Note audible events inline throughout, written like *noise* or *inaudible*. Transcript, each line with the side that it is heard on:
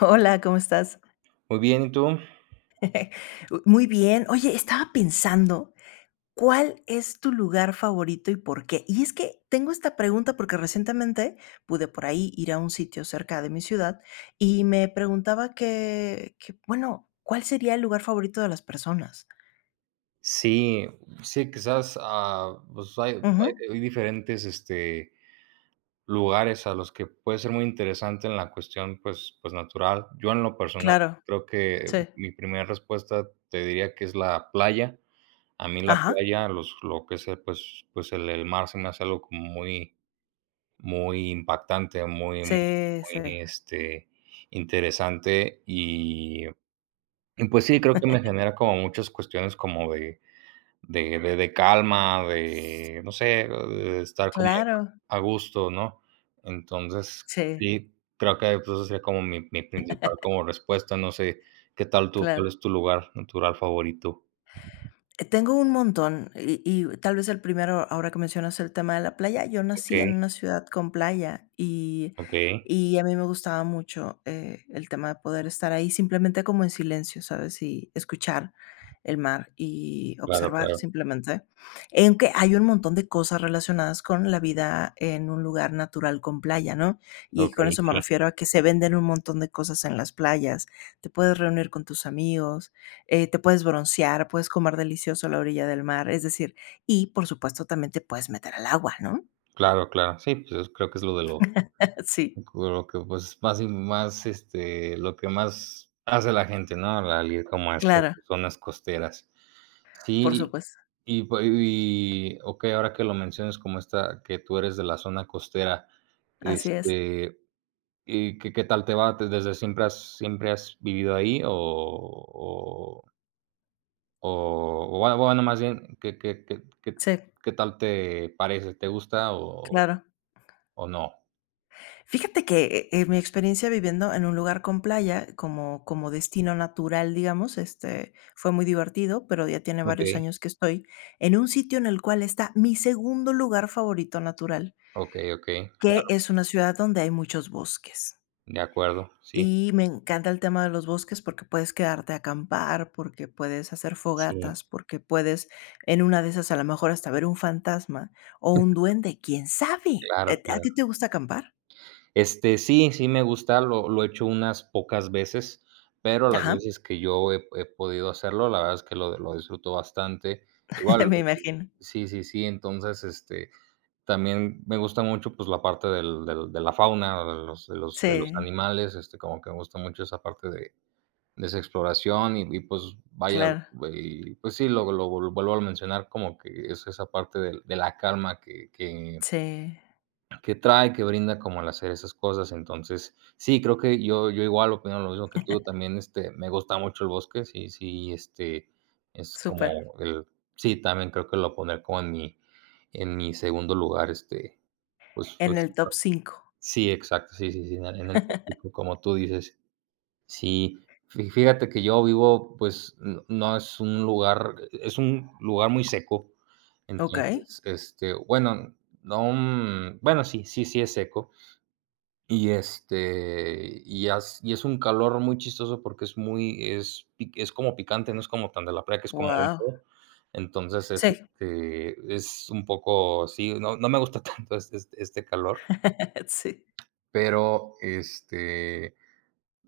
left: Hola, ¿cómo estás?
right: Muy bien, ¿y tú?
left: *laughs* Muy bien. Oye, estaba pensando, ¿cuál es tu lugar favorito y por qué? Y es que tengo esta pregunta porque recientemente pude por ahí ir a un sitio cerca de mi ciudad y me preguntaba que, bueno, ¿cuál sería el lugar favorito de las personas?
right: Sí, sí, quizás, pues, hay hay
left: Ujú,
right: hay diferentes, lugares a los que puede ser muy interesante en la cuestión, pues, natural. Yo, en lo personal,
left: claro,
right: creo que
left: sí.
right: mi primera respuesta te diría que es la playa. A mí la
left: Ajá,
right: playa, los lo que es, el pues, el mar se me hace algo como muy muy impactante,
left: sí, sí.
right: muy, interesante, y pues sí, creo que me genera como muchas cuestiones como de De calma, de, no sé, de estar como
left: Claro,
right: a gusto, ¿no? Entonces,
left: sí,
right: sí, creo que pues, esa sería como mi principal como respuesta, no sé, ¿qué tal tú? ¿Cuál
left: claro.
right: es tu lugar natural favorito?
left: Tengo un montón y tal vez el primero, ahora que mencionas el tema de la playa, yo nací
right: Okey,
left: en una ciudad con playa y
right: okey,
left: y a mí me gustaba mucho, el tema de poder estar ahí simplemente como en silencio, ¿sabes? Y escuchar el mar y
right: claro,
left: observar
right: claro,
left: simplemente. Aunque hay un montón de cosas relacionadas con la vida en un lugar natural con playa, ¿no? Y con
right: okey,
left: eso me
right: sí,
left: refiero a que se venden un montón de cosas en las playas, te puedes reunir con tus amigos, te puedes broncear, puedes comer delicioso a la orilla del mar, es decir, y por supuesto también te puedes meter al agua, ¿no?
right: claro, claro. Sí, pues, creo que es lo de lo
left: *laughs* Sí,
right: Lo que, pues, más y más, lo que más hace la gente, ¿no? Al ir como a estas
left: claro,
right: zonas costeras.
left: por
right: Sí,
left: supuesto,
right: y pue y ok, ahora que lo mencionas como esta que tú eres de la zona costera,
left: así es.
right: este, ¿y qué tal te va? ¿Desde siempre has vivido ahí o bueno más bien,
left: Sí,
right: qué tal te parece? ¿Te gusta o
left: claro.
right: no?
left: Fíjate que, mi experiencia viviendo en un lugar con playa como destino natural, digamos, fue muy divertido, pero ya tiene
right: Ok,
left: varios años que estoy en un sitio en el cual está mi segundo lugar favorito natural,
right: ok
left: que
right: claro.
left: es una ciudad donde hay muchos bosques.
right: De acuerdo, sí,
left: Y me encanta el tema de los bosques porque puedes quedarte a acampar, porque puedes hacer
right: sí,
left: fogatas, porque puedes en una de esas a lo mejor hasta ver un fantasma o un duende, quién sabe.
right: claro,
left: ¿A ti
right: claro.
left: te gusta acampar?
right: Sí, sí me gusta, lo he hecho unas pocas veces, pero las
left: Ajá,
right: veces que yo he podido hacerlo, la verdad es que lo disfruto bastante.
left: *laughs*
right: Igual
left: me imagino.
right: sí, sí, sí, entonces, también me gusta mucho, pues, la parte del del de la fauna, de los
left: Sí,
right: animales, como que me gusta mucho esa parte de esa exploración y pues, vaya,
left: claro,
right: y, pues sí, lo vuelvo a mencionar, como que es esa parte de la calma que
left: sí,
right: que trae, que brinda como al hacer esas cosas. Entonces, sí, creo que yo igual opino lo mismo que tú, también, me gusta mucho el bosque, sí, sí, es
left: súper.
right: como el sí, también creo que lo poner como en mi segundo lugar, pues
left: En
right: pues
left: el top cinco
right: sí, exacto, sí, sí, sí, en el
left: *laughs*
right: tópico, como tú dices. Sí, fi fíjate que yo vivo, pues, no es un lugar, es un lugar muy seco,
left: Okey,
right: entonces, bueno, no, bueno, sí, sí, sí es seco, y, y as y es un calor muy chistoso porque es muy es pi es como picante, no es como tan de la playa, que es como
left: wow.
right: húmedo. Entonces, es,
left: Sí,
right: es un poco sí, no me gusta *laughs* tanto este calor,
left: *laughs* sí.
right: pero,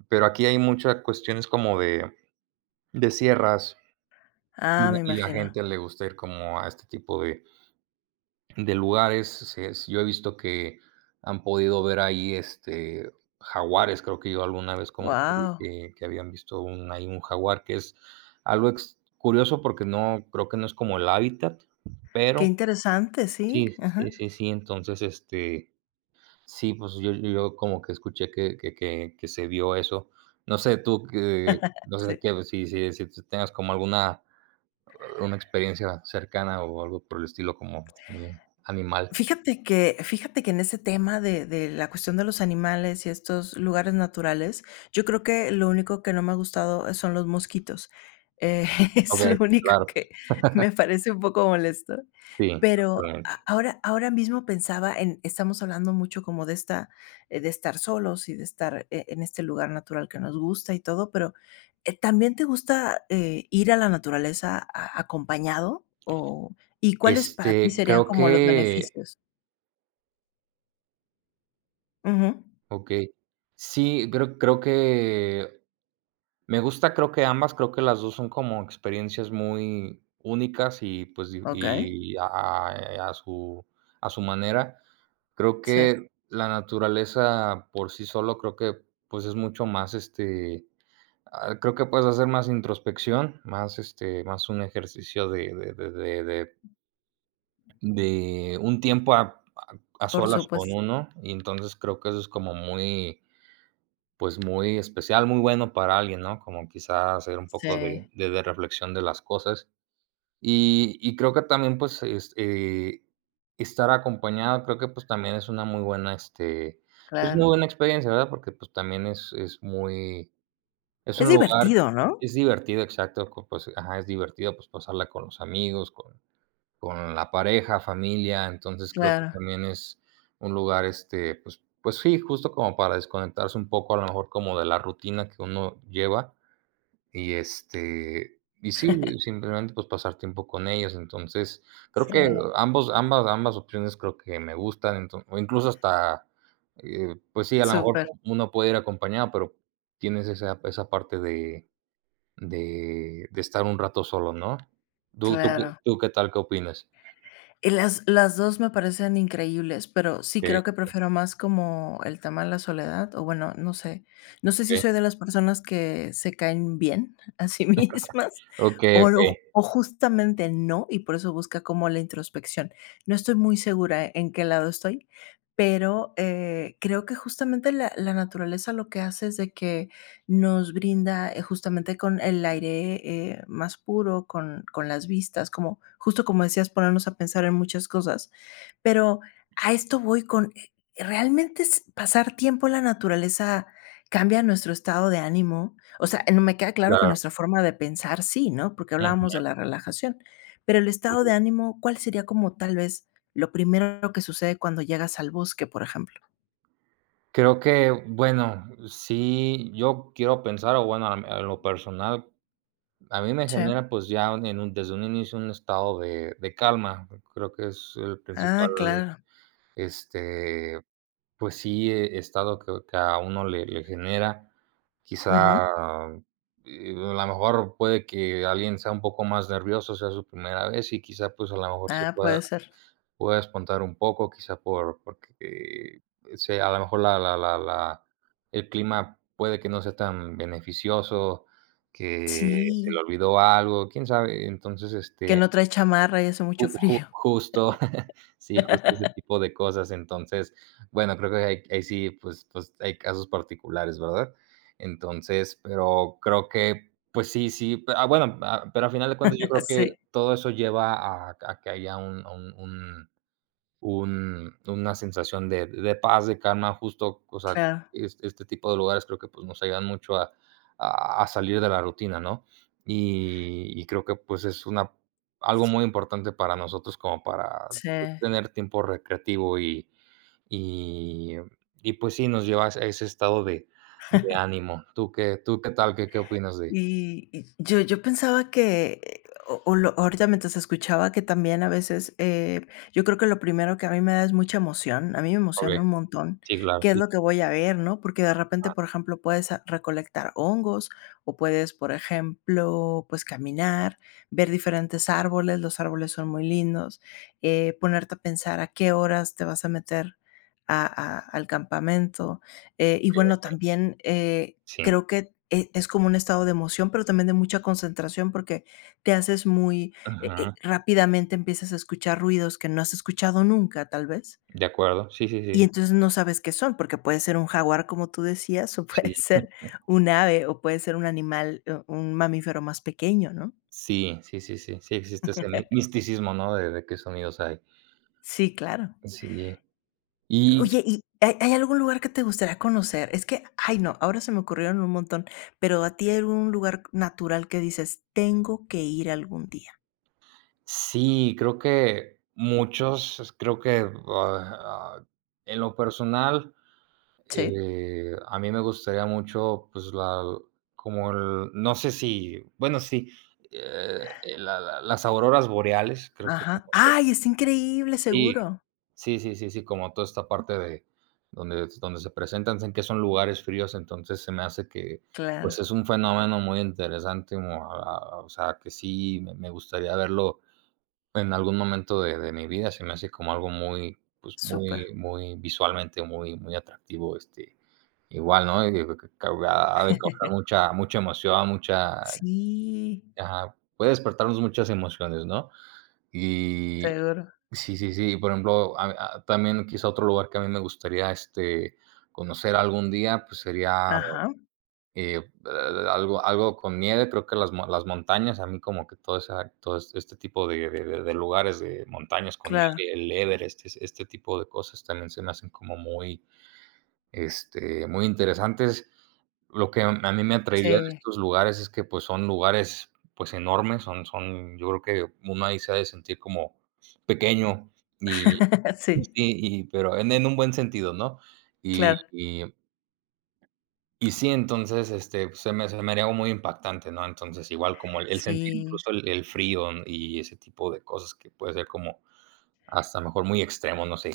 right: pero aquí hay muchas cuestiones como de sierras, y
left: Ah, me
right: la
left: imagino.
right: gente le gusta ir como a este tipo de lugares. Yo he visto que han podido ver ahí jaguares, creo que yo alguna vez como que,
left: Wow,
right: que habían visto un, ahí un jaguar, que es algo curioso porque no creo que no es como el hábitat,
left: qué
right: pero
left: interesante, sí,
right: sí, sí,
left: ajá,
right: sí, sí, entonces este sí, pues yo como que escuché que, que se vio eso. No sé tú que no sé
left: sí.
right: qué pues, si, si, si tú tengas como alguna una experiencia cercana o algo por el estilo como animal.
left: Fíjate que en ese tema de la cuestión de los animales y estos lugares naturales, yo creo que lo único que no me ha gustado, son los mosquitos. Eh, *laughs*
right: Ok,
left: es lo único
right: claro.
left: que me parece un poco molesto.
right: Sí,
left: Pero
right: totalmente.
left: a ahora ahora mismo pensaba en estamos hablando mucho como de esta de estar solos y de estar e en este lugar natural que nos gusta y todo, pero, ¿también te gusta, ir a la naturaleza a acompañado o y cuáles para ti serían
right: Creo
left: como los
right: que
left: beneficios? Ujú.
right: okey. Sí, creo que me gusta, creo que ambas, creo que las 2 son como experiencias muy únicas y, pues, di
left: Okey.
right: y a su manera. Creo
left: Sí,
right: que la naturaleza por sí solo, creo que, pues, es mucho más, creo que puedes hacer más introspección, más, más un ejercicio de un tiempo a
left: por
right: solas con
left: supuesto.
right: uno, y entonces creo que eso es como muy, pues, muy especial, muy bueno para alguien, ¿no? Como quizá hacer un
left: Sí,
right: poco de reflexión de las cosas. Y creo que también, pues, es, estar acompañado, creo que, pues, también es una muy buena, pues, muy
left: claro.
right: buena experiencia, ¿verdad? Porque, pues, también es muy es
left: Es
right: un lugar
left: divertido, ¿no?
right: es divertido, exacto, co pues, ajá, es divertido, pues, pasarla con los amigos, con la pareja, familia, entonces creo que
left: Claro,
right: también es un lugar, pues sí, justo como para desconectarse un poco, a lo mejor como de la rutina que uno lleva y, y sí, simplemente, pues, pasar tiempo con ellos. Entonces, creo que
left: sí,
right: claro, ambos ambas ambas opciones creo que me gustan, entonces o incluso hasta, pues sí, a lo mejor
left: súper,
right: uno puede ir acompañado, pero tienes esa parte de estar un rato solo, ¿no? ¿Tú claro,
left: claro.
right: tú qué tal? ¿Qué opinas?
left: Y las 2 me parecen increíbles, pero sí creo que prefiero más como el tema de la soledad, o bueno, no sé. No sé si
right: Okey,
left: soy de las personas que se caen bien *laughs* a sí mismas,
right: okey,
left: o justamente no, y por eso busca como la introspección. No estoy muy segura en qué lado estoy, pero, creo que justamente la naturaleza lo que hace es de que nos brinda, justamente con el aire, más puro, con las vistas, como justo como decías, ponernos a pensar en muchas cosas. Pero a esto voy con, ¿realmente s pasar tiempo en la naturaleza cambia nuestro estado de ánimo? O sea, no me queda claro que
right: claro.
left: nuestra forma de pensar sí, ¿no? Porque
right: Ujú,
left: hablábamos de la relajación, pero el
right: sí,
left: estado de
right: sí.
left: ánimo, ¿cuál sería como tal vez lo primero que sucede cuando llegas al bosque, por ejemplo?
right: Creo que, bueno, sí, yo quiero pensar, o bueno, a lo personal, a mí me
left: Sí.
right: genera, pues, ya en un desde un inicio un estado de calma. Creo que es el principal,
left: Ah, claro.
right: este, pues sí, estado que a uno le genera.
left: Ujú.
right: Quizá, a la mejor puede que alguien sea un poco más nervioso, sea su primera vez y quizá, pues, a la mejor se
left: Ah,
right: pueda
left: puede ser.
right: pueda descontar un poco, quizás porque se a lo mejor la la la la el clima puede que no sea tan beneficioso, que se le
left: Sí,
right: olvidó algo, quién sabe. Entonces,
left: que no trae chamarra y hace
right: ju
left: mucho
right: ju
left: frío.
right: justo, *laughs* sí, justo ese
left: *laughs*
right: tipo de cosas. Entonces, bueno, creo que ahí sí, pues pues hay casos particulares, ¿verdad? Entonces, pero creo que, pues sí, sí, bueno, pero al final de cuentas yo creo que
left: Sí,
right: todo eso lleva a que haya un a un un una sensación de paz, de calma, justo, o sea,
left: claro,
right: es este tipo de lugares creo que, pues, nos ayudan mucho a a salir de la rutina, ¿no? Y creo que, pues, es una algo muy importante para nosotros como para
left: sí.
right: tener tiempo recreativo y y y, pues sí, nos lleva a ese estado de ánimo. ¿Tú qué tal? ¿Qué opinas de?
left: Y yo pensaba que, o lo ahorita mientras escuchaba que también a veces, yo creo que lo primero que a mí me da es mucha emoción, a mí me
right: Okey.
left: emociona un montón
right: Sí, claro,
left: qué es
right: sí,
left: lo que voy a ver, ¿no? Porque de repente, por ejemplo, puedes a recolectar hongos, o puedes, por ejemplo, pues, caminar, ver diferentes árboles, los árboles son muy lindos, ponerte a pensar a qué horas te vas a meter a al campamento, y bueno,
right: sí,
left: también,
right: sí.
left: creo que es como un estado de emoción, pero también de mucha concentración, porque te haces muy
right: Ujú.
left: rápidamente empiezas a escuchar ruidos que no has escuchado nunca, tal vez,
right: De acuerdo. Sí, sí,
left: y
right: sí,
left: entonces no sabes qué son, porque puede ser un jaguar, como tú decías, *laughs* o
right: sí.
left: puede ser un ave, o puede ser un animal, un mamífero más pequeño, ¿no?
right: Sí, sí, sí, sí, sí existe ese mi
left: *laughs*
right: misticismo, ¿no? De qué sonidos hay.
left: Sí, claro.
right: Sí. Y
left: Oye, ¿y hay algún lugar que te gustaría conocer? Es que, ay, no, ahora se me ocurrieron un montón, pero, ¿a ti hay algún lugar natural que dices: "Tengo que ir algún día"?
right: sí, creo que muchos, creo que, ah, ah, en lo personal,
left: ¿Sí?
right: a mí me gustaría mucho, pues, la como el no sé si, bueno, sí, eh, la la las auroras boreales, creo que
left: Ajá. ¡Ay, está increíble!
right: sí.
left: Seguro.
right: Sí, sí, sí, sí, como toda esta parte de donde se presentan, sé que son lugares fríos, entonces se me hace que,
left: Claro,
right: pues, es un fenómeno muy interesante, como a o sea, que sí me gustaría verlo en algún momento de mi vida, se me hace como algo muy, pues,
left: súper.
right: muy muy visualmente muy atractivo, igual, ¿no? Y digo que ha de causar
left: *laughs*
right: mucha emoción, mucha
left: Sí,
right: ajá, puede despertarnos muchas emociones, ¿no? Y
left: seguro.
right: sí, sí, sí, por ejemplo, a también quizá otro lugar que a mí me gustaría, conocer algún día, pues, sería,
left: Ajá,
right: eh, algo con nieve, creo que las montañas, a mí como que todo esa este tipo de lugares de montañas con
left: claro.
right: nieve, el Everest, este tipo de cosas también se me hacen como muy muy interesantes. Lo que a mí me atraería de
left: Sí.
right: estos lugares es que, pues, son lugares, pues, enormes, son yo creo que uno ahí se ha de sentir como pequeño y
left: *laughs*
right: sí,
left: Sí,
right: pero en un buen sentido, ¿no? Y
left: claro.
right: y y sí, entonces, se me haría algo muy impactante, ¿no? Entonces, igual como el sentir
left: Sí.
right: incluso el frío y ese tipo de cosas que puede ser como hasta mejor muy extremo, no sé.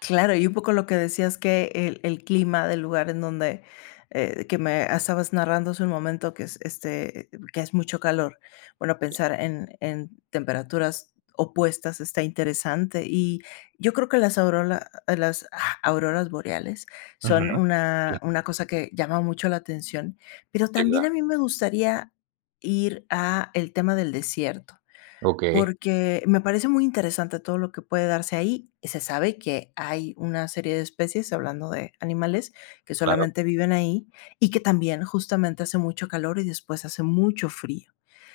left: Claro, y un poco lo que decías que el clima del lugar en donde, que me estabas narrando hace un momento que es este que es mucho calor. Bueno, pensar en temperaturas opuestas está interesante. Y yo creo que las auroras, las ah, auroras boreales
right: Ujú.
left: son
right: Sí,
left: una cosa que llama mucho la atención. Pero
right: sí,
left: también
right: claro.
left: a mí me gustaría ir a el tema del desierto
right: Okey,
left: porque me parece muy interesante todo lo que puede darse ahí. Se sabe que hay una serie de especies, hablando de animales, que
right: claro.
left: solamente viven ahí y que también justamente hace mucho calor y después hace mucho frío.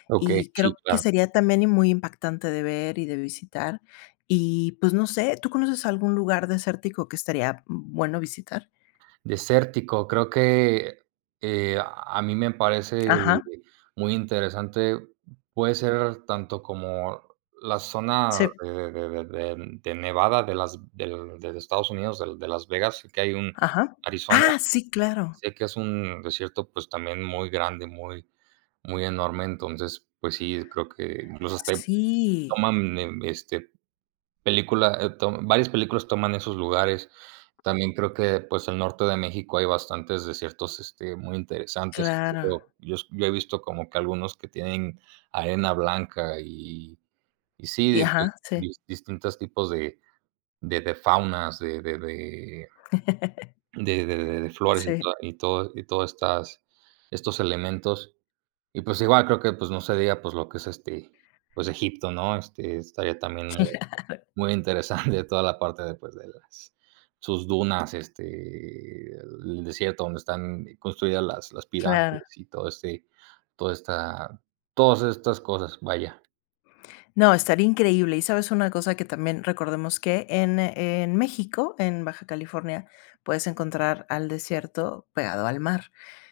right: Okey,
left: Y
right: sí,
left: creo que
right: claro.
left: sería también y muy impactante de ver y de visitar. Y pues no sé, ¿tú conoces algún lugar desértico que estaría bueno visitar?
right: Desértico, creo que, a mí me parece
left: Ajá,
right: muy interesante. Puede ser tanto como la zona
left: sí,
right: de Nevada de las del de Estados Unidos, de Las Vegas, sé que hay un
left: ajá.
right: Arizona,
left: Ah, sí, claro.
right: sé que es un desierto, pues, también muy grande, muy muy enorme, entonces, pues sí, creo que incluso hasta ahí
left: Sí,
right: toman, Película, tom varias películas toman esos lugares. También creo que, pues, el norte de México hay bastantes desiertos, muy interesantes.
left: claro.
right: Incluso yo he visto como que algunos que tienen arena blanca y sí,
left: Y
right: de, pues,
left: ajá, sí.
right: distintos tipos de faunas,
left: *laughs*
right: de flores y
left: Sí,
right: toda y todo estas estos elementos. Y, pues, igual creo que, pues, no se diga, pues, lo que es, pues, Egipto, ¿no? Estaría también muy interesante *laughs* toda la parte de, pues, de las sus dunas, el desierto donde están construidas las
left: claro.
right: pirámides y todo este toda esta todas estas cosas, vaya.
left: No, estaría increíble. Y sabes una cosa que también recordemos que en México, en Baja California, puedes encontrar al desierto pegado al mar.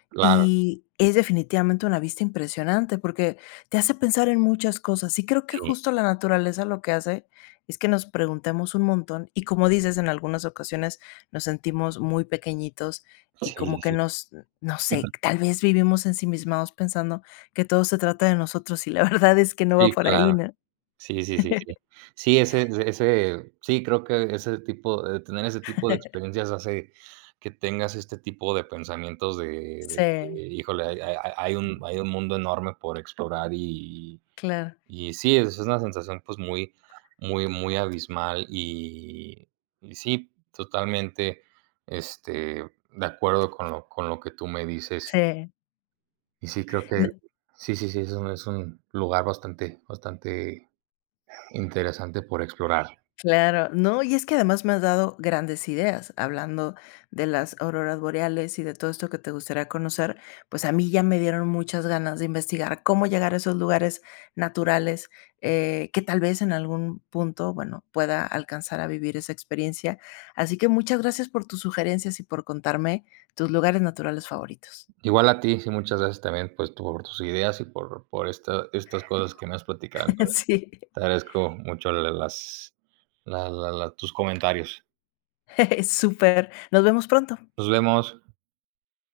right: Claro,
left: Y es definitivamente una vista impresionante porque te hace pensar en muchas cosas. Y creo que
right: sí,
left: justo la naturaleza lo que hace es que nos preguntemos un montón y como dices, en algunas ocasiones nos sentimos muy pequeñitos y
right: sí,
left: como
right: sí,
left: que
right: sí.
left: nos, no sé,
right: *laughs*
left: tal vez vivimos ensimismados pensando que todo se trata de nosotros y la *laughs* verdad es que no va
right: Sí,
left: por ahí,
right: claro.
left: ¿no?
right: Sí, sí, sí, sí. Sí, sí, creo que ese tipo de tener ese tipo de experiencias hace que tengas este tipo de pensamientos de que,
left: Sí,
right: híjole, hay un mundo enorme por explorar y
left: claro,
right: Sí, es una sensación, pues, muy, muy, muy abismal y sí, totalmente, de acuerdo con lo que tú me dices.
left: sí,
right: Y sí, creo que
left: n
right: sí, sí, sí, es un lugar bastante bastante interesante por explorar.
left: claro. No, y es que además me has dado grandes ideas, hablando de las auroras boreales y de todo esto que te gustaría conocer, pues a mí ya me dieron muchas ganas de investigar cómo llegar a esos lugares naturales, que tal vez en algún punto, bueno, pueda alcanzar a vivir esa experiencia. Así que muchas gracias por tus sugerencias y por contarme tus lugares naturales favoritos.
right: Igual a ti, sí, muchas gracias también, pues, tú por tus ideas y por esta estas cosas que me has platicado.
left: *laughs*
right: Entonces,
left: Sí,
right: te agradezco mucho la tus comentarios.
left: *laughs* súper. Nos vemos pronto.
right: Nos vemos.